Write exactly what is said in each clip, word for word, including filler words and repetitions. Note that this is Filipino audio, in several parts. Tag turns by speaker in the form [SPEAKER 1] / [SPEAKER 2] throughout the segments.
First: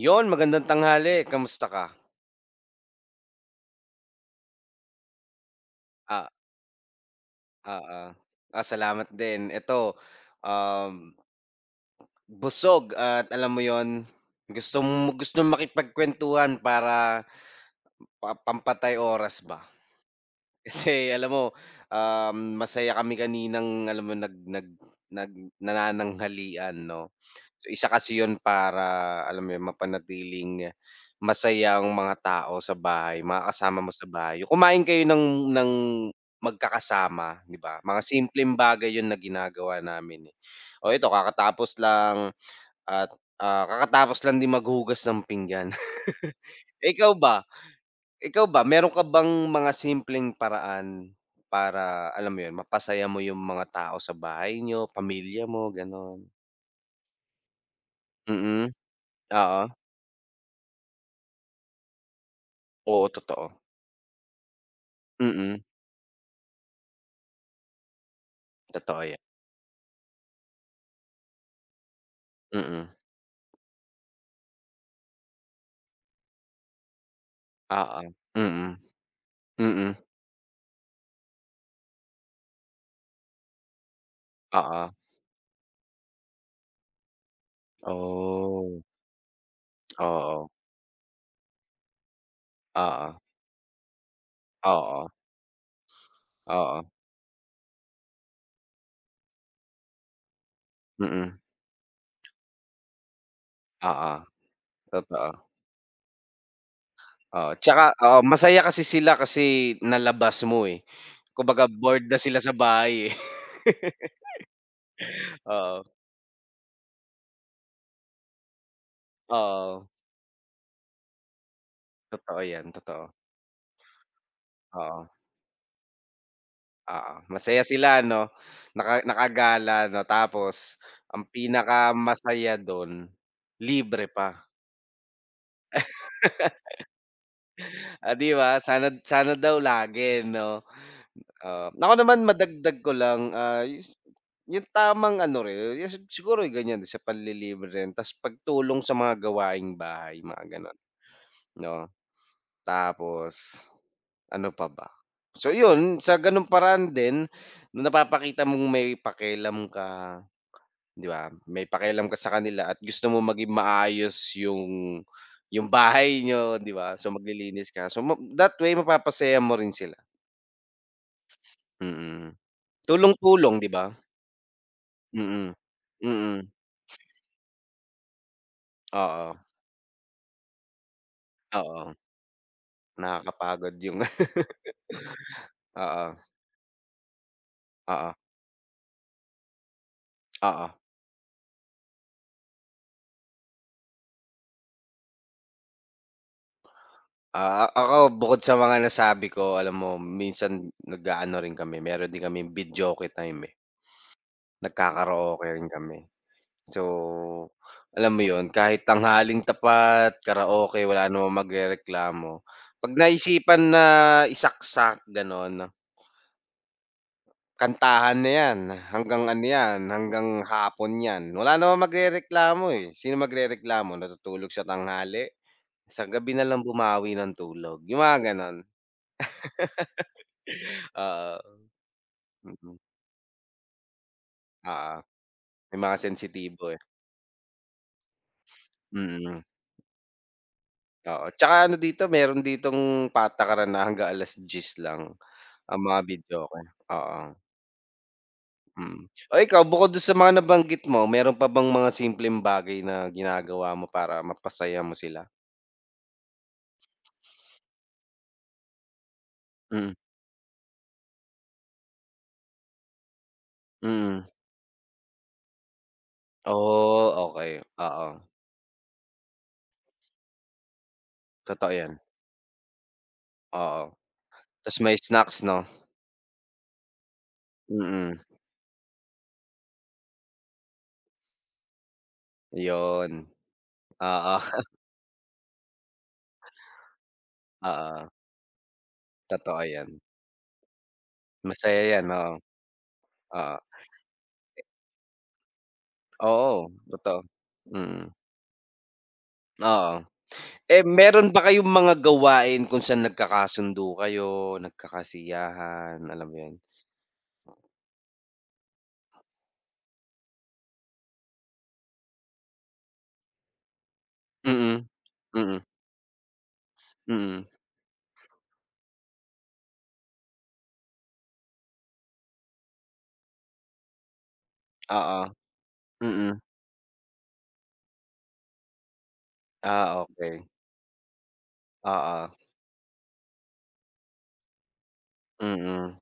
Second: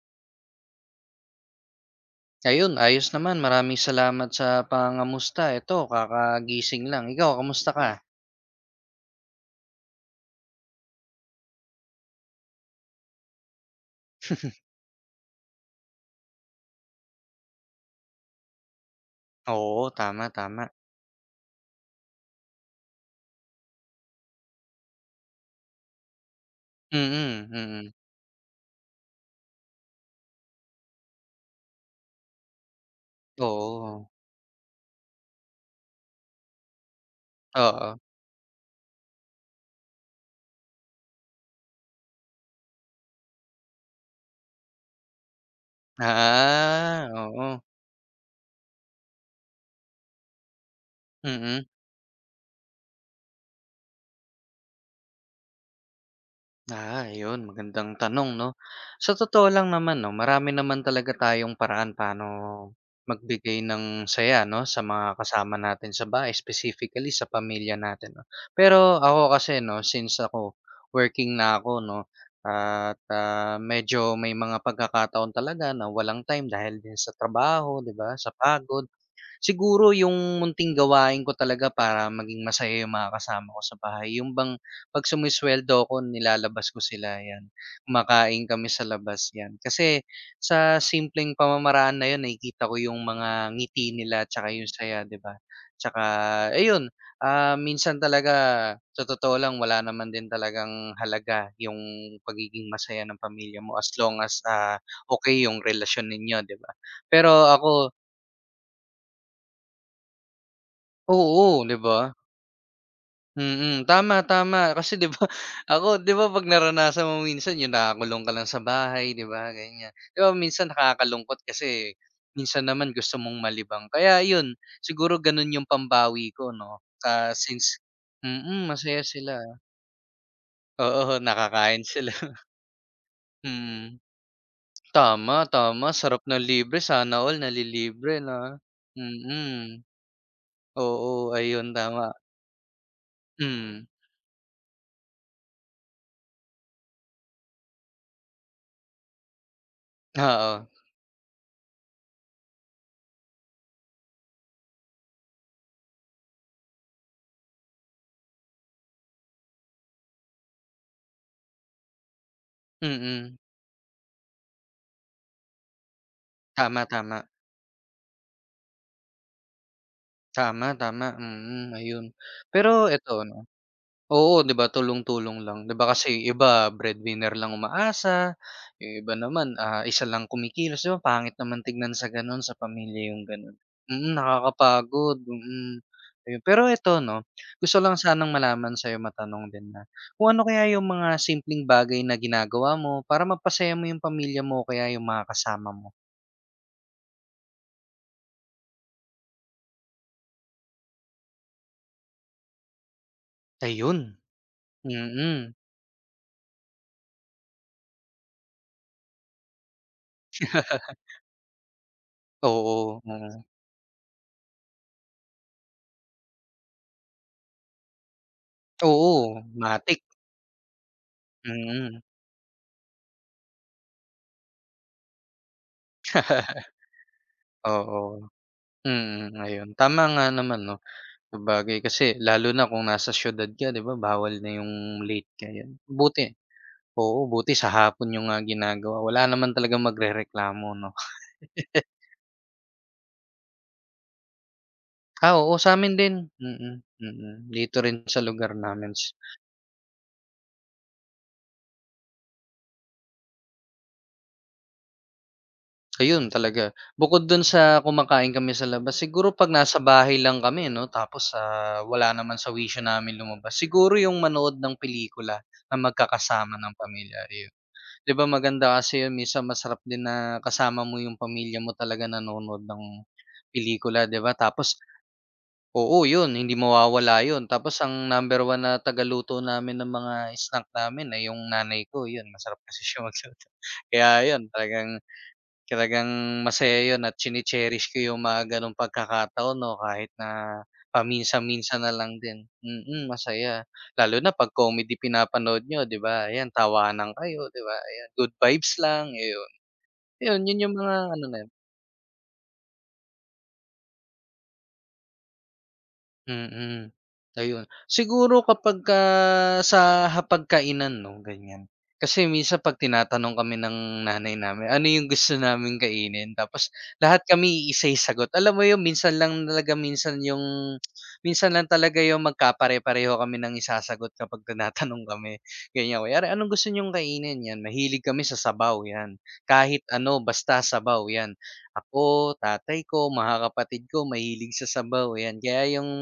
[SPEAKER 1] 'Yon, magandang tanghali, kamusta ka?
[SPEAKER 2] Ayun, ayos naman. Maraming salamat sa pangangamusta. Eto
[SPEAKER 1] Ah,
[SPEAKER 2] kakagising lang. Ikaw, kamusta
[SPEAKER 1] ah
[SPEAKER 2] ka?
[SPEAKER 1] Ah, Ah, salamat din. Eto, um, busog at alam mo 'yon, gusto mo gusto gustong makipagkuwentuhan para pa pampatay oras ba.
[SPEAKER 2] Oo, tama, tama.
[SPEAKER 1] Kasi alam mo, um, masaya kami kaninang alam mo nag nag nag nanananghalian 'no.
[SPEAKER 2] Mm,
[SPEAKER 1] So isa
[SPEAKER 2] mm.
[SPEAKER 1] kasi 'yun para alam mo 'yun, mapanatiling masaya ang mga tao sa bahay, mga kasama mo sa
[SPEAKER 2] Oo,
[SPEAKER 1] bahay. Yung kumain kayo ng ng magkakasama, 'di ba?
[SPEAKER 2] oo.
[SPEAKER 1] Mga simpleng bagay yon na ginagawa namin, eh. O ito kakatapos lang at, ah, kakatapos lang din maghugas ng pinggan.
[SPEAKER 2] Ah,
[SPEAKER 1] Ikaw ba?
[SPEAKER 2] oo.
[SPEAKER 1] Ikaw ba, meron ka bang mga simpleng paraan
[SPEAKER 2] Mm.
[SPEAKER 1] para, alam mo 'yun, mapasaya mo yung mga tao sa bahay niyo, pamilya mo, gano'n?
[SPEAKER 2] Ah, ayun magandang tanong 'no.
[SPEAKER 1] Mm,
[SPEAKER 2] Sa totoo
[SPEAKER 1] oo.
[SPEAKER 2] lang naman 'no, marami naman talaga tayong paraan paano
[SPEAKER 1] Oo,
[SPEAKER 2] magbigay
[SPEAKER 1] totoo.
[SPEAKER 2] ng saya 'no, sa mga kasama
[SPEAKER 1] Mm,
[SPEAKER 2] natin sa bahay specifically sa pamilya natin 'no. Pero
[SPEAKER 1] totoo 'yan.
[SPEAKER 2] ako kasi 'no, since ako working na ako 'no,
[SPEAKER 1] Mm,
[SPEAKER 2] at, ah, medyo may mga pagkakataon talaga na walang time dahil din sa trabaho 'di
[SPEAKER 1] oo.
[SPEAKER 2] ba, sa
[SPEAKER 1] Mm,
[SPEAKER 2] pagod. Siguro
[SPEAKER 1] mm,
[SPEAKER 2] yung munting gawain ko talaga para maging masaya yung mga kasama ko sa bahay, yung bang
[SPEAKER 1] oo.
[SPEAKER 2] 'pag sumesweldo ako nilalabas ko sila, 'yan. Kumakain kami
[SPEAKER 1] Oh,
[SPEAKER 2] sa labas, 'yan. Kasi
[SPEAKER 1] oo,
[SPEAKER 2] sa simpleng pamamaraan na 'yun nakikita ko yung
[SPEAKER 1] oo,
[SPEAKER 2] mga ngiti nila tsaka yung saya,
[SPEAKER 1] oo,
[SPEAKER 2] 'di ba? Tsaka
[SPEAKER 1] oo,
[SPEAKER 2] ayun, ah, minsan talaga sa totoo lang wala naman din talagang
[SPEAKER 1] mm,
[SPEAKER 2] halaga yung pagiging masaya ng pamilya mo as
[SPEAKER 1] oo,
[SPEAKER 2] long as, ah,
[SPEAKER 1] totoo.
[SPEAKER 2] okey yung relasyon ninyo, 'di ba? Pero
[SPEAKER 1] Oo, tsaka
[SPEAKER 2] ako
[SPEAKER 1] oo, masaya kasi sila kasi nalabas mo, eh.
[SPEAKER 2] oo,
[SPEAKER 1] Kumbaga
[SPEAKER 2] 'di ba?
[SPEAKER 1] bored na sila sa bahay, eh.
[SPEAKER 2] Mm, tama, tama. Kasi 'di ba
[SPEAKER 1] Oo,
[SPEAKER 2] ako 'di ba 'pag naranasan mo minsan yung nakakulong ka lang sa bahay 'di ba,
[SPEAKER 1] oo,
[SPEAKER 2] ganyan. 'Di ba minsan nakakalungkot kasi
[SPEAKER 1] totoo
[SPEAKER 2] minsan
[SPEAKER 1] 'yan,
[SPEAKER 2] naman
[SPEAKER 1] totoo.
[SPEAKER 2] gusto mong malibang. Kaya yun,
[SPEAKER 1] Oo,
[SPEAKER 2] siguro ganun yung pambawi ko 'no,
[SPEAKER 1] oo.
[SPEAKER 2] ah,
[SPEAKER 1] Masaya
[SPEAKER 2] since
[SPEAKER 1] sila 'no,
[SPEAKER 2] mm,
[SPEAKER 1] naka
[SPEAKER 2] masaya sila.
[SPEAKER 1] nakagala 'no, tapos
[SPEAKER 2] Oo,
[SPEAKER 1] ang
[SPEAKER 2] nakakain sila.
[SPEAKER 1] pinakamasaya dun,
[SPEAKER 2] Mm.
[SPEAKER 1] libre pa.
[SPEAKER 2] Tama, tama. Sarap na libre. Sana all
[SPEAKER 1] Ah,
[SPEAKER 2] nalilibre
[SPEAKER 1] 'di
[SPEAKER 2] na,
[SPEAKER 1] ba? Sana sana daw
[SPEAKER 2] mm.
[SPEAKER 1] lagi 'no.
[SPEAKER 2] Oo,
[SPEAKER 1] Oo,
[SPEAKER 2] ayun
[SPEAKER 1] ako
[SPEAKER 2] tama.
[SPEAKER 1] naman madagdag ko lang, ah,
[SPEAKER 2] Hmm,
[SPEAKER 1] yus yung tamang ano rin, yung siguro ganyan sa panlilibre rin ta's pagtulong sa mga gawaing bahay, mga
[SPEAKER 2] oo.
[SPEAKER 1] gano'n 'no. Tapos ano pa ba? So yun, sa gano'ng paraan din, napapakita mong may pakialam ka. 'Di ba, may pakialam ka sa kanila at gusto mo
[SPEAKER 2] Mm.
[SPEAKER 1] maging maayos yung yung bahay niyo, 'di
[SPEAKER 2] Tama,
[SPEAKER 1] ba? So,
[SPEAKER 2] tama.
[SPEAKER 1] maglilinis ka. So, ma that way mapapasaya mo rin sila,
[SPEAKER 2] Tama, tama, mm, ayun.
[SPEAKER 1] mm.
[SPEAKER 2] Pero eto 'no,
[SPEAKER 1] Tulong-tulong, 'di ba?
[SPEAKER 2] oo, 'di ba tulong-tulong
[SPEAKER 1] Mm,
[SPEAKER 2] lang, 'di ba kasi yung
[SPEAKER 1] mm.
[SPEAKER 2] iba breadwinner lang umaasa, yung iba
[SPEAKER 1] Oo,
[SPEAKER 2] naman, ah, isa lang kumikilos, 'di ba pangit naman
[SPEAKER 1] oo.
[SPEAKER 2] tignan sa gano'n, sa pamilya yung gano'n.
[SPEAKER 1] Nakakapagod yung
[SPEAKER 2] Mm, nakakapagod, mm,
[SPEAKER 1] oo,
[SPEAKER 2] ayun. Pero eto 'no, gusto lang
[SPEAKER 1] oo,
[SPEAKER 2] sanang malaman sa'yo, matanong din na, kung ano kaya
[SPEAKER 1] oo.
[SPEAKER 2] yung mga simpleng bagay na ginagawa mo para mapasaya mo yung pamilya mo o kaya yung mga kasama mo?
[SPEAKER 1] Ah, ako bukod sa mga nasabi ko, alam mo minsan nag-aano rin kami, meron din kami kaming videoke time, eh,
[SPEAKER 2] Ayun,
[SPEAKER 1] nagkakaraoke
[SPEAKER 2] mm,
[SPEAKER 1] rin kami. So, alam mo yon kahit tanghaling tapat, karaoke, wala namang magrereklamo. 'Pag
[SPEAKER 2] oo, oo,
[SPEAKER 1] naisipan na isaksak gano'n, kantahan na 'yan, hanggang
[SPEAKER 2] oo,
[SPEAKER 1] ano 'yan,
[SPEAKER 2] matik.
[SPEAKER 1] hanggang hapon 'yan. Wala namang
[SPEAKER 2] Mm,
[SPEAKER 1] magrereklamo, eh. Sino magrereklamo, natutulog sa tanghali? Sa gabi na lang bumawi ng tulog, yung mga
[SPEAKER 2] oo.
[SPEAKER 1] gano'n.
[SPEAKER 2] Mm, ayun. Tama nga naman 'no,
[SPEAKER 1] Oo,
[SPEAKER 2] sabagay kasi lalo na
[SPEAKER 1] mm,
[SPEAKER 2] kung nasa siyudad ka 'di ba, bawal na
[SPEAKER 1] oo.
[SPEAKER 2] yung late ka
[SPEAKER 1] May
[SPEAKER 2] yan.
[SPEAKER 1] mga
[SPEAKER 2] Buti
[SPEAKER 1] sensitibo, eh.
[SPEAKER 2] oo, buti sa hapon niyo nga ginagawa, wala
[SPEAKER 1] Mm,
[SPEAKER 2] naman talaga magrereklamo 'no.
[SPEAKER 1] oo. Tsaka ano dito, meron ditong patakaran na hanggang alas diyes lang.
[SPEAKER 2] Ah, oo sa
[SPEAKER 1] Ang
[SPEAKER 2] sa'min
[SPEAKER 1] mga
[SPEAKER 2] din,
[SPEAKER 1] videoke,
[SPEAKER 2] mm,
[SPEAKER 1] oo,
[SPEAKER 2] mm, dito rin sa lugar namin
[SPEAKER 1] mm.
[SPEAKER 2] s
[SPEAKER 1] Oh, ikaw bukod dun sa mga nabanggit mo, meron pa bang mga simpleng bagay na ginagawa mo para mapasaya mo sila?
[SPEAKER 2] ayun talaga bukod dun sa kumakain kami sa labas, siguro 'pag nasa
[SPEAKER 1] Mm,
[SPEAKER 2] bahay lang kami 'no, tapos, ah, wala naman sa wisyo namin lumabas, siguro yung
[SPEAKER 1] mm.
[SPEAKER 2] manood ng pelikula na magkakasama ng
[SPEAKER 1] Oh,
[SPEAKER 2] pamilya, ayun.
[SPEAKER 1] okey,
[SPEAKER 2] 'Di
[SPEAKER 1] oo,
[SPEAKER 2] ba maganda kasi yun minsan masarap din na kasama mo yung pamilya
[SPEAKER 1] totoo
[SPEAKER 2] mo
[SPEAKER 1] yan,
[SPEAKER 2] talaga nanonood ng
[SPEAKER 1] oo.
[SPEAKER 2] pelikula 'di ba?
[SPEAKER 1] Tas
[SPEAKER 2] Tapos
[SPEAKER 1] may snacks 'no?
[SPEAKER 2] oo yun hindi mawawala yun tapos ang
[SPEAKER 1] Mm,
[SPEAKER 2] number one na tagaluto namin ng mga snack namin ay yung nanay ko yun masarap kasi siya
[SPEAKER 1] yun,
[SPEAKER 2] magluto. Kaya
[SPEAKER 1] oo,
[SPEAKER 2] yun talagang Talagang masaya 'yun at chine-cherish ko
[SPEAKER 1] oo,
[SPEAKER 2] yung mga gano'ng pagkakataon
[SPEAKER 1] totoo
[SPEAKER 2] 'no,
[SPEAKER 1] yan,
[SPEAKER 2] kahit na paminsan-minsan
[SPEAKER 1] masaya
[SPEAKER 2] na
[SPEAKER 1] yan,
[SPEAKER 2] lang
[SPEAKER 1] oo,
[SPEAKER 2] din. Mm,
[SPEAKER 1] oo.
[SPEAKER 2] masaya. Lalo na 'pag comedy pinapanood niyo 'di ba, ayan
[SPEAKER 1] Oo,
[SPEAKER 2] tawanan
[SPEAKER 1] totoo,
[SPEAKER 2] kayo 'di ba, ayan
[SPEAKER 1] mm,
[SPEAKER 2] good vibes lang, ayun.
[SPEAKER 1] oo.
[SPEAKER 2] Yun 'yun yung
[SPEAKER 1] Eh,
[SPEAKER 2] mga ano
[SPEAKER 1] meron ba
[SPEAKER 2] na
[SPEAKER 1] kayong mga gawain kung saan nagkakasundo kayo, nagkakasiyahan, alam mo yun?
[SPEAKER 2] Mm. Ayun. Siguro kapag ka sa hapagkainan 'no, ganyan. Kasi minsan 'pag tinatanong kami ng nanay namin,
[SPEAKER 1] Mm.
[SPEAKER 2] ano yung gusto
[SPEAKER 1] Mm,
[SPEAKER 2] naming kainin, tapos lahat
[SPEAKER 1] mm,
[SPEAKER 2] kami iisa'y sagot. Alam mo yun, minsan lang talaga minsan yung minsan lang talaga yung magkapare-pareho kami ng isasagot kapag tinatanong
[SPEAKER 1] oo,
[SPEAKER 2] kami, ganyan. Kunyari,
[SPEAKER 1] mm.
[SPEAKER 2] "Anong gusto niyong kainin?" Yan, mahilig kami sa sabaw, yan. Kahit
[SPEAKER 1] Ah,
[SPEAKER 2] ano,
[SPEAKER 1] okey,
[SPEAKER 2] basta sabaw, yan.
[SPEAKER 1] oo,
[SPEAKER 2] Ako, tatay ko, mga kapatid ko mahilig sa sabaw, ayan. Kaya yung
[SPEAKER 1] mm,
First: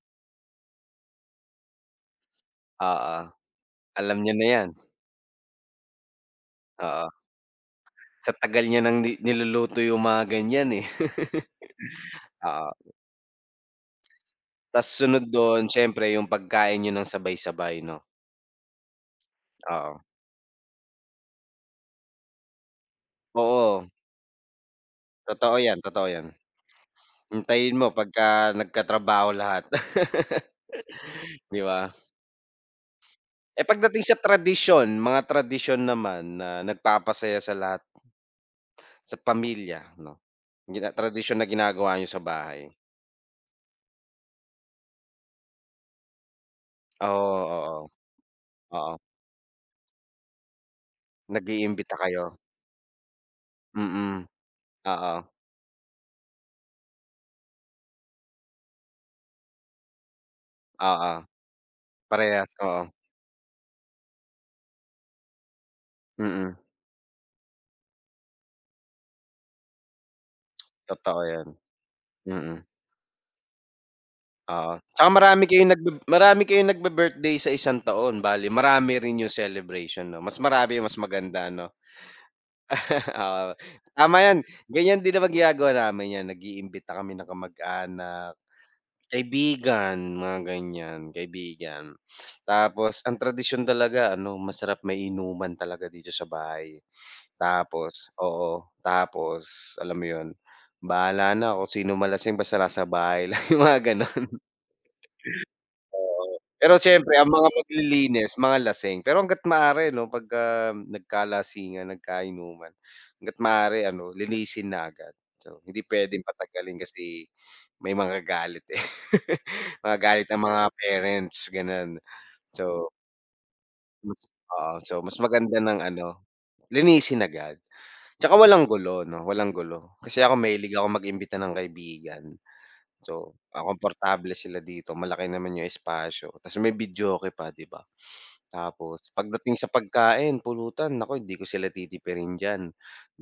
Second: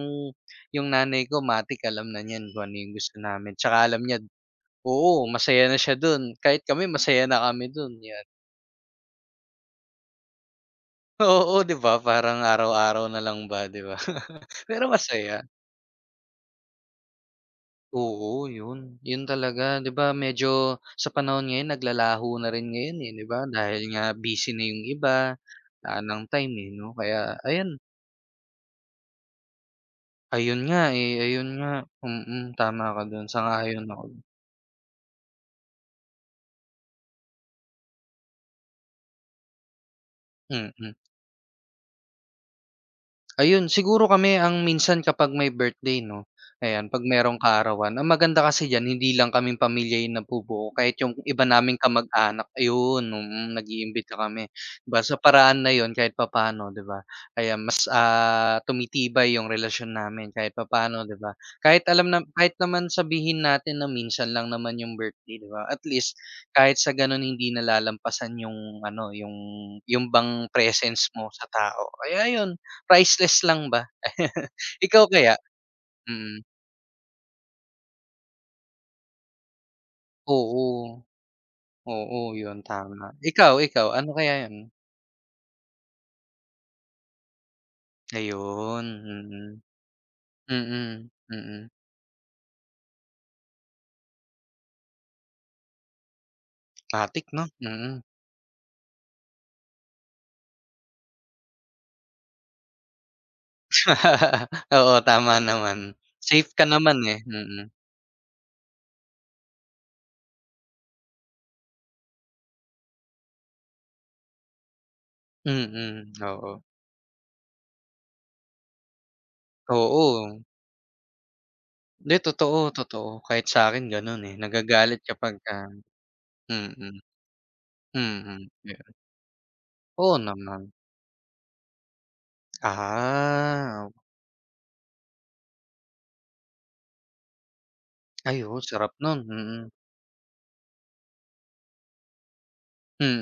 [SPEAKER 2] yung nanay ko matik alam na niyan kung ano yung gusto
[SPEAKER 1] oo.
[SPEAKER 2] namin, tsaka alam
[SPEAKER 1] Alam
[SPEAKER 2] niya
[SPEAKER 1] niyo na 'yan,
[SPEAKER 2] oo, masaya na siya dun, kahit kami
[SPEAKER 1] oo.
[SPEAKER 2] masaya na kami dun, yan.
[SPEAKER 1] Sa tagal niyo ng ni niluluto yung mga ganiyan, eh,
[SPEAKER 2] Oo, 'di ba, parang
[SPEAKER 1] oo.
[SPEAKER 2] araw-araw na lang ba, 'di ba?
[SPEAKER 1] Ta's
[SPEAKER 2] Pero
[SPEAKER 1] sunod
[SPEAKER 2] masaya.
[SPEAKER 1] do'n siyempre yung pagkain niyo ng sabay-sabay 'no,
[SPEAKER 2] Oo, yun. Yun talaga, 'di
[SPEAKER 1] oo.
[SPEAKER 2] ba, medyo sa panahon ngayon naglalaho na rin ngayon, eh, 'di ba? Dahil
[SPEAKER 1] Oo,
[SPEAKER 2] nga busy na yung iba,
[SPEAKER 1] totoo 'yan,
[SPEAKER 2] wala
[SPEAKER 1] totoo
[SPEAKER 2] ng
[SPEAKER 1] 'yan.
[SPEAKER 2] time, eh, 'no? Kaya ayan
[SPEAKER 1] Hintayin mo pagka nagkatrabaho lahat,
[SPEAKER 2] Ayun nga, eh, ayun
[SPEAKER 1] 'di
[SPEAKER 2] nga,
[SPEAKER 1] ba?
[SPEAKER 2] mm, tama ka dun,
[SPEAKER 1] Eh,
[SPEAKER 2] sang-ayon
[SPEAKER 1] pagdating
[SPEAKER 2] ako,
[SPEAKER 1] sa tradisyon, mga tradisyon naman na nagpapasaya sa lahat sa pamilya 'no, gina
[SPEAKER 2] mm.
[SPEAKER 1] tradisyon na ginagawa niyo sa bahay?
[SPEAKER 2] Ayun, siguro kami ang minsan kapag may birthday 'no, ayan 'pag
[SPEAKER 1] Oo,
[SPEAKER 2] merong
[SPEAKER 1] oo.
[SPEAKER 2] kaarawan, ang maganda kasi diyan
[SPEAKER 1] Oo,
[SPEAKER 2] hindi lang kaming pamilya yung nabubuo kahit yung iba naming
[SPEAKER 1] nag-iimbita kayo,
[SPEAKER 2] kamag-anak ayun, mm, nag-iimbita
[SPEAKER 1] mm,
[SPEAKER 2] kami. 'Di ba sa
[SPEAKER 1] oo,
[SPEAKER 2] paraan na yun kahit papaano 'di ba, ayan mas, ah, tumitibay yung relasyon namin kahit papaano 'di
[SPEAKER 1] oo,
[SPEAKER 2] ba. Kahit alam na
[SPEAKER 1] parehas,
[SPEAKER 2] kahit
[SPEAKER 1] oo,
[SPEAKER 2] naman sabihin natin na minsan lang naman yung birthday 'di ba, at least
[SPEAKER 1] mm,
[SPEAKER 2] kahit sa ganun hindi nalalampasan yung ano, yung yung bang presence
[SPEAKER 1] totoo
[SPEAKER 2] mo sa
[SPEAKER 1] 'yan,
[SPEAKER 2] tao. Kaya ayun,
[SPEAKER 1] mm,
[SPEAKER 2] Priceless lang ba?
[SPEAKER 1] oo.
[SPEAKER 2] Ikaw
[SPEAKER 1] Tsaka
[SPEAKER 2] kaya?
[SPEAKER 1] marami kayong nagbe marami
[SPEAKER 2] Mm.
[SPEAKER 1] kayong nagbi-birthday sa isang taon, bale marami rin yung celebration 'no, mas marami mas
[SPEAKER 2] Oo,
[SPEAKER 1] maganda 'no,
[SPEAKER 2] oo, yun tama.
[SPEAKER 1] oo.
[SPEAKER 2] Ikaw, ikaw ano
[SPEAKER 1] Tama
[SPEAKER 2] kaya
[SPEAKER 1] 'yan,
[SPEAKER 2] yun?
[SPEAKER 1] ganyan din naman ginagawa namin 'yan, nag-iimbita kami ng kamag-anak,
[SPEAKER 2] Ayun, mm.
[SPEAKER 1] kaibigan, mga ganyan,
[SPEAKER 2] Mm, mm.
[SPEAKER 1] kaibigan. Tapos ang tradisyon talaga ano, masarap may inuman talaga dito sa bahay.
[SPEAKER 2] Matik 'no? Mm.
[SPEAKER 1] Tapos oo, tapos alam mo 'yun, bahala na kung sino malasing basta nasa bahay lang, yung mga gano'n.
[SPEAKER 2] Oo, tama naman.
[SPEAKER 1] Oo.
[SPEAKER 2] Safe ka
[SPEAKER 1] Pero
[SPEAKER 2] naman,
[SPEAKER 1] siyempre
[SPEAKER 2] eh,
[SPEAKER 1] ang mga
[SPEAKER 2] mm.
[SPEAKER 1] maglilinis mga lasing, pero hangga't maaari 'no, pagka nagkalasingan, nagkainuman, hangga't maaari ano, linisin na agad. So, hindi
[SPEAKER 2] Mm,
[SPEAKER 1] puwedeng
[SPEAKER 2] oo.
[SPEAKER 1] patagalin kasi may mga galit eh, mga galit
[SPEAKER 2] Oo,
[SPEAKER 1] ang mga parents gano'n.
[SPEAKER 2] hindi totoo,
[SPEAKER 1] So,
[SPEAKER 2] totoo. Kahit sa'kin
[SPEAKER 1] mas
[SPEAKER 2] ganun, eh,
[SPEAKER 1] oo, so
[SPEAKER 2] nagagalit
[SPEAKER 1] mas
[SPEAKER 2] kapag kapagka
[SPEAKER 1] maganda ng ano,
[SPEAKER 2] mm,
[SPEAKER 1] linisin agad. Tsaka
[SPEAKER 2] mm,
[SPEAKER 1] walang
[SPEAKER 2] yun.
[SPEAKER 1] gulo 'no, walang gulo.
[SPEAKER 2] Oo
[SPEAKER 1] Kasi ako
[SPEAKER 2] naman.
[SPEAKER 1] mahilig akong mag-imbita ng kaibigan. So, ah,
[SPEAKER 2] Ah,
[SPEAKER 1] komportable sila dito, malaki naman yung espasyo, ta's may videoke pa, 'di ba?
[SPEAKER 2] ayun oo, sarap
[SPEAKER 1] Tapos
[SPEAKER 2] nun,
[SPEAKER 1] pagdating
[SPEAKER 2] mm,
[SPEAKER 1] sa pagkain, pulutan, naku hindi ko sila titipirin diyan.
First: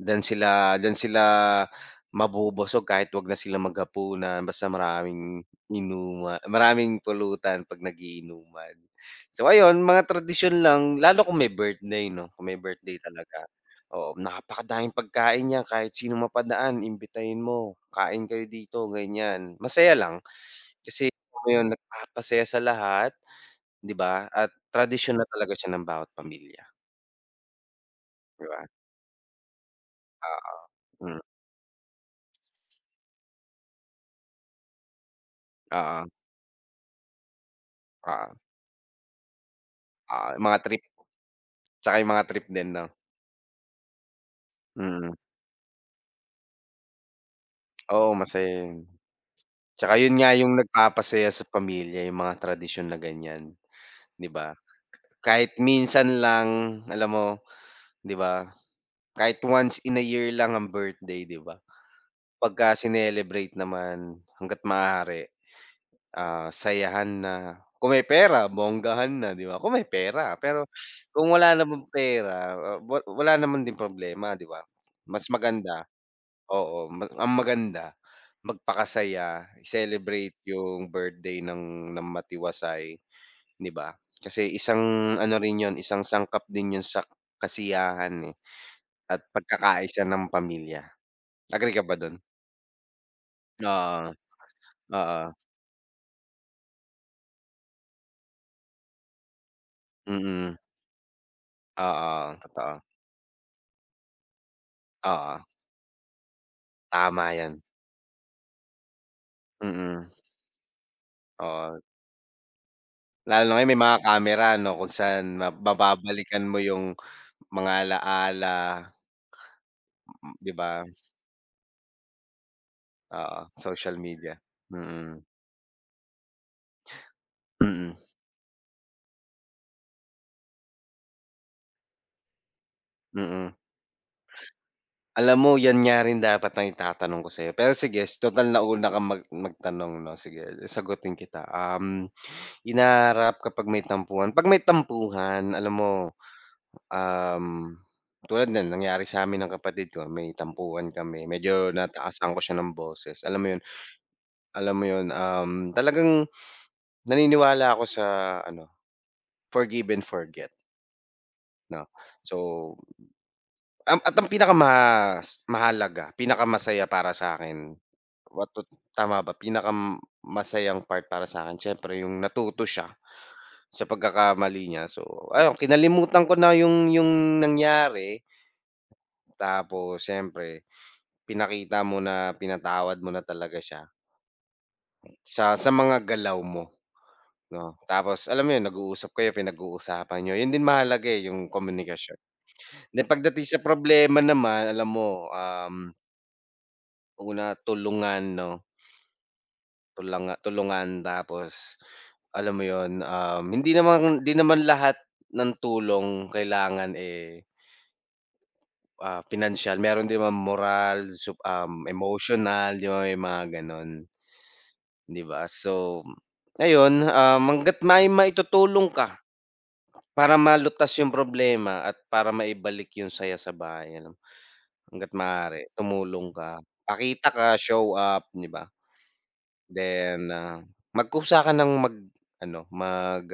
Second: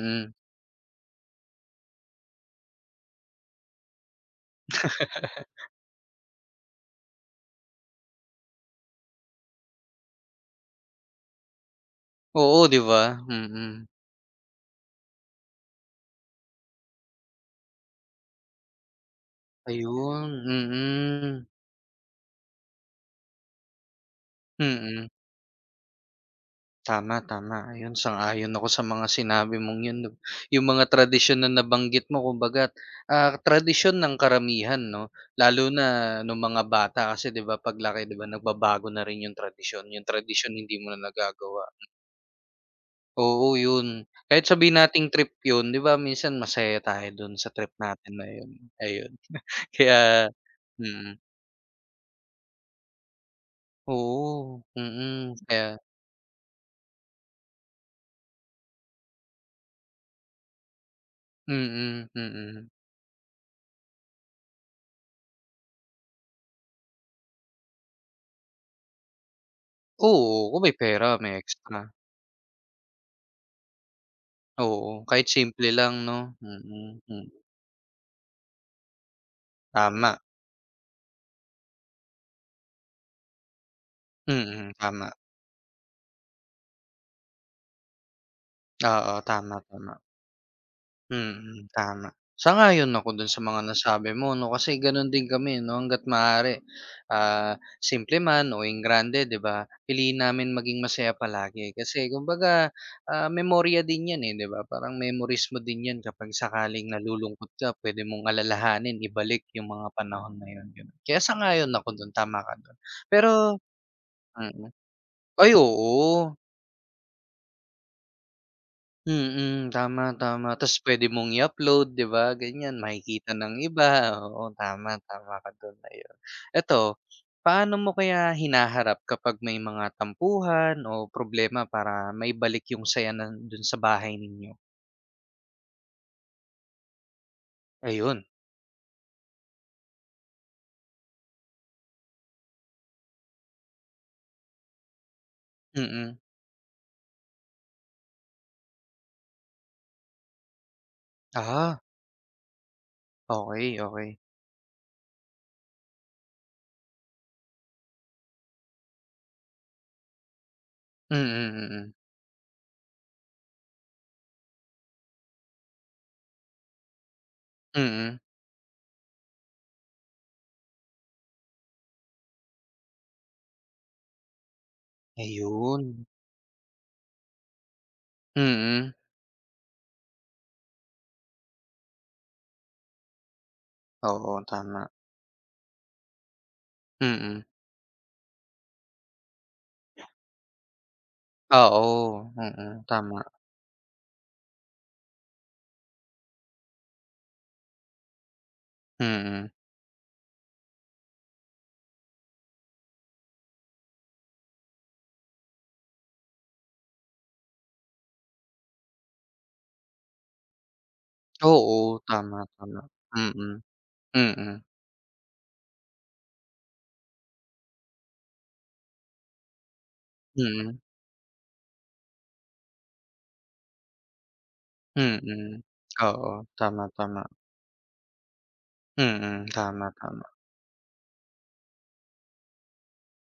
[SPEAKER 1] Diyan sila diyan sila mabubusog kahit 'wag na sila maghapunan basta maraming inuma maraming pulutan 'pag nagiinuman. So ayun, mga tradisyon lang lalo kung may birthday 'no, kung may
[SPEAKER 2] Oo, 'di
[SPEAKER 1] birthday
[SPEAKER 2] ba?
[SPEAKER 1] talaga.
[SPEAKER 2] Mm.
[SPEAKER 1] Oo, napakadaming pagkain niyan kahit sino mapadaan imbitahin mo, "Kain kayo dito," ganyan. Masaya lang
[SPEAKER 2] Ayun,
[SPEAKER 1] kasi alam
[SPEAKER 2] mm.
[SPEAKER 1] mo yun, nagpapasaya sa lahat. 'Di ba? At
[SPEAKER 2] Mm.
[SPEAKER 1] tradisyon na talaga siya ng bawat pamilya,
[SPEAKER 2] Tama, tama. Ayun,
[SPEAKER 1] 'di
[SPEAKER 2] sang-ayon
[SPEAKER 1] ba?
[SPEAKER 2] ako sa mga sinabi mong 'yun 'no.
[SPEAKER 1] Oo,
[SPEAKER 2] Yung mga
[SPEAKER 1] hmm,
[SPEAKER 2] tradisyon na nabanggit mo kumbaga, ah, tradisyon ng karamihan 'no, lalo na
[SPEAKER 1] oo,
[SPEAKER 2] nung mga bata kasi 'di ba paglaki 'di ba
[SPEAKER 1] oo,
[SPEAKER 2] nagbabago na rin yung tradisyon, yung
[SPEAKER 1] oo, yung
[SPEAKER 2] tradisyon
[SPEAKER 1] mga
[SPEAKER 2] hindi
[SPEAKER 1] trip,
[SPEAKER 2] mo na nagagawa.
[SPEAKER 1] tsaka yung mga trip din 'no?
[SPEAKER 2] Oo, 'yun. Kahit sabihin nating
[SPEAKER 1] Mm,
[SPEAKER 2] trip 'yun 'di ba minsan masaya tayo dun sa trip
[SPEAKER 1] oo
[SPEAKER 2] natin na
[SPEAKER 1] masaya
[SPEAKER 2] 'yun,
[SPEAKER 1] yun.
[SPEAKER 2] ayun.
[SPEAKER 1] Tsaka yun
[SPEAKER 2] Kaya
[SPEAKER 1] nga yung
[SPEAKER 2] mm.
[SPEAKER 1] nagpapasaya sa pamilya yung mga tradisyon na ganyan, 'di ba?
[SPEAKER 2] Oo, mm.
[SPEAKER 1] Kahit
[SPEAKER 2] Kaya
[SPEAKER 1] minsan lang, alam mo, 'di ba? Kahit once in a year lang ang birthday, 'di ba?
[SPEAKER 2] Mm,
[SPEAKER 1] Pagka
[SPEAKER 2] mm.
[SPEAKER 1] sinelebrate naman hangga't maaari. Ah, sayahan na kung may pera bonggahan na, 'di ba? Kung may pera,
[SPEAKER 2] Oo, kung
[SPEAKER 1] pero
[SPEAKER 2] may pera,
[SPEAKER 1] kung
[SPEAKER 2] may
[SPEAKER 1] wala
[SPEAKER 2] extra.
[SPEAKER 1] namang pera, ah, wa wala naman din problema, 'di ba?
[SPEAKER 2] Oo,
[SPEAKER 1] Mas
[SPEAKER 2] kahit simple
[SPEAKER 1] maganda
[SPEAKER 2] lang 'no?
[SPEAKER 1] oo,
[SPEAKER 2] Mm,
[SPEAKER 1] ma
[SPEAKER 2] hmm.
[SPEAKER 1] ang maganda magpakasaya,
[SPEAKER 2] Tama.
[SPEAKER 1] celebrate yung birthday ng ng matiwasay, 'di ba? Kasi
[SPEAKER 2] Mm, tama.
[SPEAKER 1] isang ano rin 'yun, isang sangkap din 'yun sa kasiyahan, eh,
[SPEAKER 2] Oo,
[SPEAKER 1] at
[SPEAKER 2] tama, tama.
[SPEAKER 1] pagkakaisa ng pamilya.
[SPEAKER 2] Mm,
[SPEAKER 1] Agree ka ba
[SPEAKER 2] tama.
[SPEAKER 1] dun?
[SPEAKER 2] Sang-ayon ako dun sa mga
[SPEAKER 1] Oo,
[SPEAKER 2] nasabi mo 'no, kasi ganun
[SPEAKER 1] oo,
[SPEAKER 2] din kami 'no, hangga't maaari, ah, simple man o engrande 'di ba, piliin namin
[SPEAKER 1] mm,
[SPEAKER 2] maging masaya palagi. Kasi
[SPEAKER 1] oo,
[SPEAKER 2] kumbaga,
[SPEAKER 1] totoo.
[SPEAKER 2] ah, memorya din 'yan, eh, 'di ba? Parang
[SPEAKER 1] Oo,
[SPEAKER 2] memories mo din 'yan kapag sakaling
[SPEAKER 1] tama
[SPEAKER 2] nalulungkot
[SPEAKER 1] 'yan.
[SPEAKER 2] ka pwede mong alalahanin, ibalik yung mga
[SPEAKER 1] Mm,
[SPEAKER 2] panahon na yun, gano'n. Kaya sang-ayon
[SPEAKER 1] oo.
[SPEAKER 2] ako dun, tama ka dun.
[SPEAKER 1] Lalo na
[SPEAKER 2] Pero
[SPEAKER 1] ngayon may mga kamera
[SPEAKER 2] mm.
[SPEAKER 1] 'no, kung saan ma
[SPEAKER 2] Ay, oo.
[SPEAKER 1] mababalikan mo yung mga ala-ala,
[SPEAKER 2] Mm, tama,
[SPEAKER 1] m
[SPEAKER 2] tama.
[SPEAKER 1] 'di
[SPEAKER 2] Ta's
[SPEAKER 1] ba?
[SPEAKER 2] puwede mong i-upload, 'di ba, ganyan. Makikita
[SPEAKER 1] Oo,
[SPEAKER 2] ng iba,
[SPEAKER 1] social media.
[SPEAKER 2] oo, tama,
[SPEAKER 1] Mm,
[SPEAKER 2] tama ka doon na ayun. Eto, paano mo
[SPEAKER 1] mm,
[SPEAKER 2] kaya hinaharap kapag may mga tampuhan o problema para maibalik yung saya ng
[SPEAKER 1] mm.
[SPEAKER 2] do'n sa bahay ninyo?
[SPEAKER 1] Alam mo yan nga rin dapat ang itatanong ko sa'yo, pero sige
[SPEAKER 2] Ayun,
[SPEAKER 1] total nauna kang mag magtanong 'no, sige sagutin kita. Um, hinaharap kapag may tampuhan, 'pag may tampuhan alam mo,
[SPEAKER 2] mm.
[SPEAKER 1] um, tulad niyan nangyari sa'min ng kapatid ko, may tampuhan kami medyo
[SPEAKER 2] Ah,
[SPEAKER 1] nataasan ko siya ng boses, alam mo yun?
[SPEAKER 2] okey, okey.
[SPEAKER 1] Alam mo 'yun, um, talagang naniniwala ako sa ano, forgive and forget
[SPEAKER 2] Mm,
[SPEAKER 1] 'no.
[SPEAKER 2] mm.
[SPEAKER 1] So, um, at ang pinakamas mahalaga, pinakamasaya para sa'kin
[SPEAKER 2] Mm,
[SPEAKER 1] what tut tama ba? Pinakamasayang part para sa akin siyempre yung natuto siya sa pagkakamali niya. So, ayun
[SPEAKER 2] ayun.
[SPEAKER 1] kinalimutan ko na yung yung nangyari,
[SPEAKER 2] Mm,
[SPEAKER 1] tapos siyempre pinakita mo na pinatawad mo na talaga siya
[SPEAKER 2] oo, tama.
[SPEAKER 1] sa sa mga galaw mo.
[SPEAKER 2] Mm,
[SPEAKER 1] 'No, tapos alam mo 'yun, nag-uusap kayo, pinag-uusapan niyo, 'yun din mahalaga, eh, yung komunikasyon.
[SPEAKER 2] oo, mm,
[SPEAKER 1] Then
[SPEAKER 2] tama.
[SPEAKER 1] pagdating sa problema naman, alam mo, um, una tulungan 'no,
[SPEAKER 2] Mm,
[SPEAKER 1] tulanga tulungan tapos alam mo 'yun, um, hindi naman hindi naman lahat ng tulong kailangan, eh, ah, pinansiyal, meron din mga moral, sup um,
[SPEAKER 2] oo, tama,
[SPEAKER 1] emotional,
[SPEAKER 2] tama.
[SPEAKER 1] 'di ba, may mga
[SPEAKER 2] Mm.
[SPEAKER 1] gano'n,
[SPEAKER 2] Mm,
[SPEAKER 1] 'di ba? So ayun, um, hangga't may maitutulong ka. Para
[SPEAKER 2] mm,
[SPEAKER 1] malutas yung problema at para maibalik yung saya sa bahay alam hangga't maaari
[SPEAKER 2] mm.
[SPEAKER 1] tumulong
[SPEAKER 2] Oo,
[SPEAKER 1] ka,
[SPEAKER 2] tama, tama.
[SPEAKER 1] pakita ka, show up, 'di ba?
[SPEAKER 2] Mm, tama,
[SPEAKER 1] Then,
[SPEAKER 2] tama.
[SPEAKER 1] ah, magkusa ka ng mag-ano, mag,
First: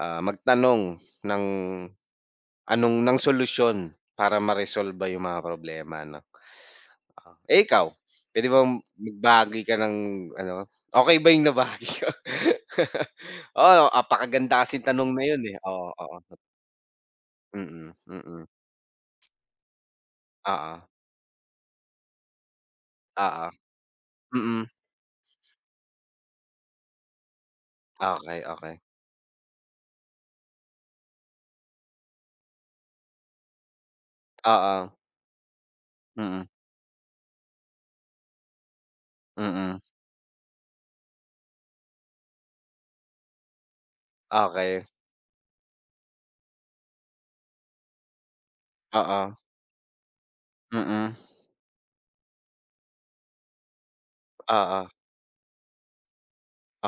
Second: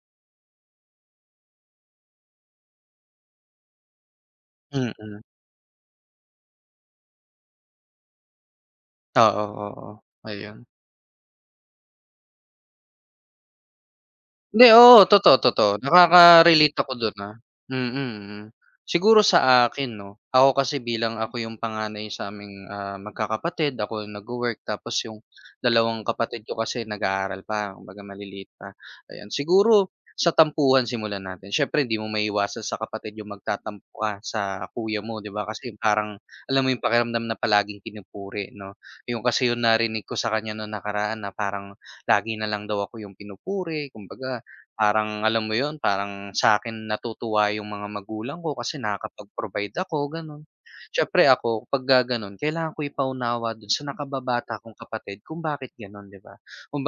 [SPEAKER 1] ah, magtanong ng anong ng solusyon para maresolba
[SPEAKER 2] Mm,
[SPEAKER 1] yung mga problema 'no. Ah, eh, ikaw, puwede bang
[SPEAKER 2] oo,
[SPEAKER 1] magbahagi ka
[SPEAKER 2] oo.
[SPEAKER 1] ng
[SPEAKER 2] Ayun.
[SPEAKER 1] ano, okey ba yung nabahagi ko? Oo, napakaganda
[SPEAKER 2] Hindi,
[SPEAKER 1] kasing
[SPEAKER 2] oo,
[SPEAKER 1] tanong na
[SPEAKER 2] totoo,
[SPEAKER 1] yun, eh.
[SPEAKER 2] totoo.
[SPEAKER 1] Oo, oo.
[SPEAKER 2] Nakaka-relate ako dun, ah. Mm,
[SPEAKER 1] Mm,
[SPEAKER 2] mm.
[SPEAKER 1] mm.
[SPEAKER 2] Siguro sa akin 'no,
[SPEAKER 1] Oo,
[SPEAKER 2] ako
[SPEAKER 1] oo.
[SPEAKER 2] kasi bilang ako yung panganay sa'ming, ah,
[SPEAKER 1] Oo,
[SPEAKER 2] magkakapatid, ako yung nagwo-work
[SPEAKER 1] mm.
[SPEAKER 2] tapos yung dalawang kapatid ko kasi nag-aaral pa, kumbaga
[SPEAKER 1] Okey,
[SPEAKER 2] maliliit pa,
[SPEAKER 1] okey.
[SPEAKER 2] ayan. Siguro sa tampuhan simulan natin, siyempre hindi mo maiiwasan sa kapatid yung magtatampo ka sa
[SPEAKER 1] Oo,
[SPEAKER 2] kuya mo, 'di ba? Kasi parang
[SPEAKER 1] mm,
[SPEAKER 2] alam mo yung pakiramdam na palaging pinupuri 'no? Yun kasi yung
[SPEAKER 1] mm,
[SPEAKER 2] narinig ko sa kanya nung nakaraan na parang lagi na lang daw ako yung pinupuri kumbaga
[SPEAKER 1] okey.
[SPEAKER 2] Parang alam mo yun, parang sa'kin natutuwa yung mga magulang ko kasi
[SPEAKER 1] Oo,
[SPEAKER 2] nakakapag-provide ako, gano'n.
[SPEAKER 1] mm,
[SPEAKER 2] Siyempre ako pagka gano'n kailangan ko ipaunawa don sa nakababata kong
[SPEAKER 1] oo.
[SPEAKER 2] kapatid kung bakit gano'n, 'di ba?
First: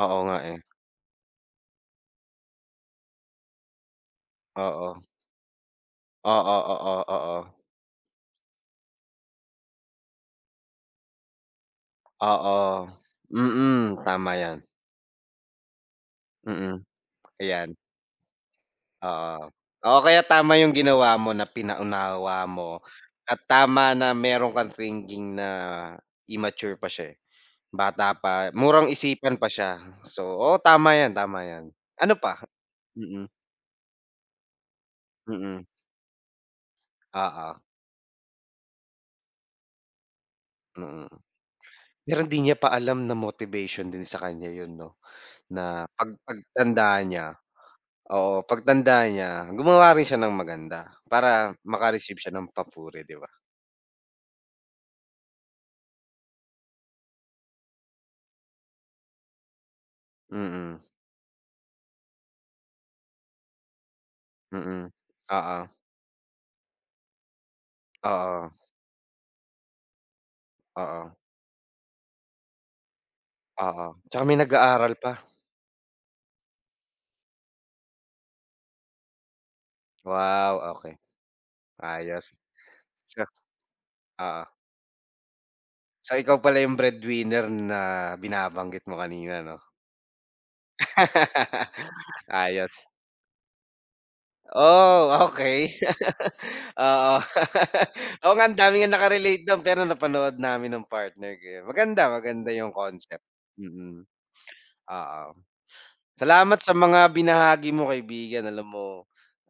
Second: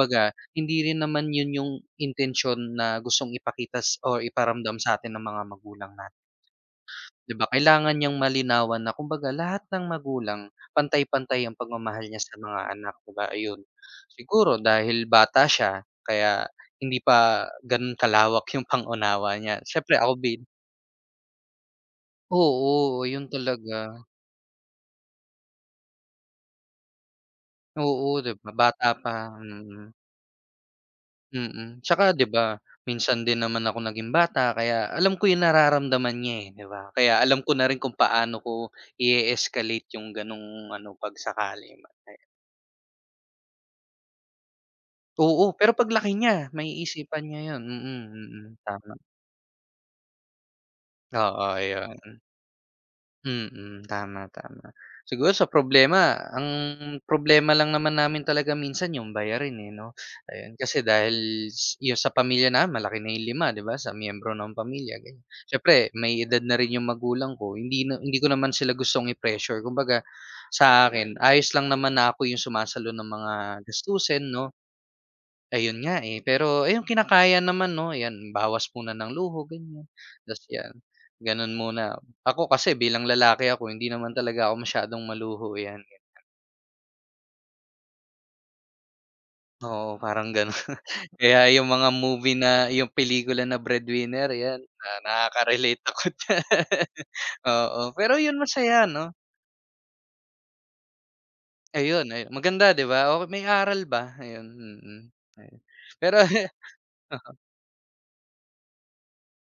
[SPEAKER 1] Oo nga, eh,
[SPEAKER 2] hindi rin naman yun yung intensyon na gustong ipakita s or iparamdam
[SPEAKER 1] oo.
[SPEAKER 2] sa'tin ng mga magulang
[SPEAKER 1] Oo, oo,
[SPEAKER 2] 'Di ba
[SPEAKER 1] oo.
[SPEAKER 2] kailangan niyang malinawan na kumbaga lahat ng magulang pantay-pantay ang pagmamahal niya sa mga
[SPEAKER 1] Oo,
[SPEAKER 2] anak, 'di ba? Ayun.
[SPEAKER 1] mm, tama
[SPEAKER 2] Siguro
[SPEAKER 1] 'yan,
[SPEAKER 2] dahil bata siya kaya
[SPEAKER 1] mm,
[SPEAKER 2] hindi pa
[SPEAKER 1] ayan,
[SPEAKER 2] gano'n kalawak yung pang-unawa
[SPEAKER 1] oo.
[SPEAKER 2] niya.
[SPEAKER 1] Oo,
[SPEAKER 2] Siyempre ako
[SPEAKER 1] kaya
[SPEAKER 2] bin
[SPEAKER 1] tama yung ginawa mo na pinaunawa mo
[SPEAKER 2] oo, yun
[SPEAKER 1] at
[SPEAKER 2] talaga.
[SPEAKER 1] tama na meron kang thinking na immature pa siya, eh,
[SPEAKER 2] Oo,
[SPEAKER 1] bata
[SPEAKER 2] 'di ba
[SPEAKER 1] pa,
[SPEAKER 2] bata
[SPEAKER 1] murang
[SPEAKER 2] pa,
[SPEAKER 1] isipan pa siya.
[SPEAKER 2] mm.
[SPEAKER 1] So, oo, tama 'yan, tama 'yan.
[SPEAKER 2] Mm,
[SPEAKER 1] Ano
[SPEAKER 2] tsaka 'di
[SPEAKER 1] pa?
[SPEAKER 2] ba minsan
[SPEAKER 1] Mm,
[SPEAKER 2] din naman ako naging bata kaya alam ko yung
[SPEAKER 1] mm,
[SPEAKER 2] nararamdaman niya, eh, 'di ba? Kaya alam
[SPEAKER 1] oo,
[SPEAKER 2] ko na rin kung paano ko i escalate yung gano'ng ano 'pag
[SPEAKER 1] mm.
[SPEAKER 2] sakali man,
[SPEAKER 1] Pero hindi niya pa alam na motivation din sa kanya yun 'no,
[SPEAKER 2] Oo, pero
[SPEAKER 1] na
[SPEAKER 2] 'pag laki
[SPEAKER 1] pag
[SPEAKER 2] niya
[SPEAKER 1] pagtanda
[SPEAKER 2] maiisipan
[SPEAKER 1] niya
[SPEAKER 2] niya 'yun, mm,
[SPEAKER 1] oo,
[SPEAKER 2] mm, tama.
[SPEAKER 1] pagtanda niya gumawa rin siya ng maganda
[SPEAKER 2] Oo,
[SPEAKER 1] para
[SPEAKER 2] ayun,
[SPEAKER 1] maka-receive siya ng papuri 'di ba?
[SPEAKER 2] mm, tama, tama. Siguro sa problema, ang problema lang naman namin talaga minsan 'yung bayarin, eh, 'no. Ayun,
[SPEAKER 1] Mm,
[SPEAKER 2] kasi dahil s 'yung sa pamilya namin malaki na 'yung lima, 'di ba, sa miyembro ng
[SPEAKER 1] mm.
[SPEAKER 2] pamilya, ganiyan.
[SPEAKER 1] Oo,
[SPEAKER 2] Siyempre may edad na rin 'yung magulang ko, hindi na hindi ko
[SPEAKER 1] oo,
[SPEAKER 2] naman sila gustong i-pressure. Kumbaga sa
[SPEAKER 1] oo,
[SPEAKER 2] akin, ayos lang naman na ako 'yung sumasalo ng mga
[SPEAKER 1] oo. Tsaka
[SPEAKER 2] gastusin,
[SPEAKER 1] may
[SPEAKER 2] 'no.
[SPEAKER 1] nag-aaral pa.
[SPEAKER 2] Ayun nga, eh, pero ayun kinakaya naman 'no, 'yan bawas muna ng luho ganyan, ta's
[SPEAKER 1] Wow,
[SPEAKER 2] 'yan,
[SPEAKER 1] okey,
[SPEAKER 2] gano'n muna.
[SPEAKER 1] ayos.
[SPEAKER 2] Ako kasi bilang
[SPEAKER 1] So
[SPEAKER 2] lalaki ako hindi naman
[SPEAKER 1] oo.
[SPEAKER 2] talaga ako masyadong maluho 'yan,
[SPEAKER 1] So ikaw pala yung breadwinner na binabanggit mo kanina 'no?
[SPEAKER 2] oo parang gano'n. Kaya yung mga movie na
[SPEAKER 1] Ayos.
[SPEAKER 2] yung pelikula na Breadwinner 'yan, na
[SPEAKER 1] Oh, okey.
[SPEAKER 2] nakaka-relate ako diyan.
[SPEAKER 1] Oo.
[SPEAKER 2] Oo, pero
[SPEAKER 1] Oo
[SPEAKER 2] yun
[SPEAKER 1] nga, ang dami
[SPEAKER 2] masaya
[SPEAKER 1] nga
[SPEAKER 2] 'no,
[SPEAKER 1] naka-relate do'n, pero napanood namin ng partner ko 'yun. Maganda,
[SPEAKER 2] ayun ayun
[SPEAKER 1] maganda yung
[SPEAKER 2] maganda 'di ba,
[SPEAKER 1] concept.
[SPEAKER 2] o may
[SPEAKER 1] Mm,
[SPEAKER 2] aral
[SPEAKER 1] mm
[SPEAKER 2] ba ayun, mm, mm.
[SPEAKER 1] oo.
[SPEAKER 2] ayun. Pero
[SPEAKER 1] Salamat sa mga binahagi mo kaibigan. Alam mo,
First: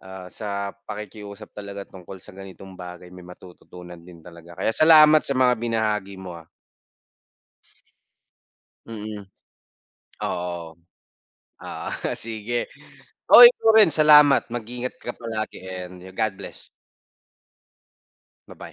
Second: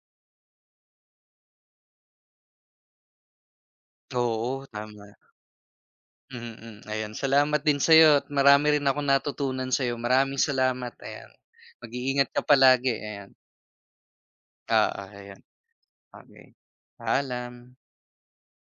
[SPEAKER 1] ah, sa pakikiusap talaga tungkol sa ganitong bagay may matututunan din talaga.
[SPEAKER 2] oo,
[SPEAKER 1] Kaya
[SPEAKER 2] tama.
[SPEAKER 1] salamat sa mga binahagi mo, ah.
[SPEAKER 2] Mm, mm. ayan salamat din sa'yo at marami rin akong
[SPEAKER 1] Mm,
[SPEAKER 2] natutunan sa'yo. Maraming
[SPEAKER 1] oo,
[SPEAKER 2] salamat, ayan.
[SPEAKER 1] ah
[SPEAKER 2] Mag-iingat ka
[SPEAKER 1] Sige.
[SPEAKER 2] palagi, ayan.
[SPEAKER 1] Uy, ikaw rin salamat. Mag-ingat
[SPEAKER 2] Oo,
[SPEAKER 1] ka
[SPEAKER 2] ayan,
[SPEAKER 1] palagi and God
[SPEAKER 2] Okay.
[SPEAKER 1] bless.
[SPEAKER 2] Paalam.
[SPEAKER 1] Bye bye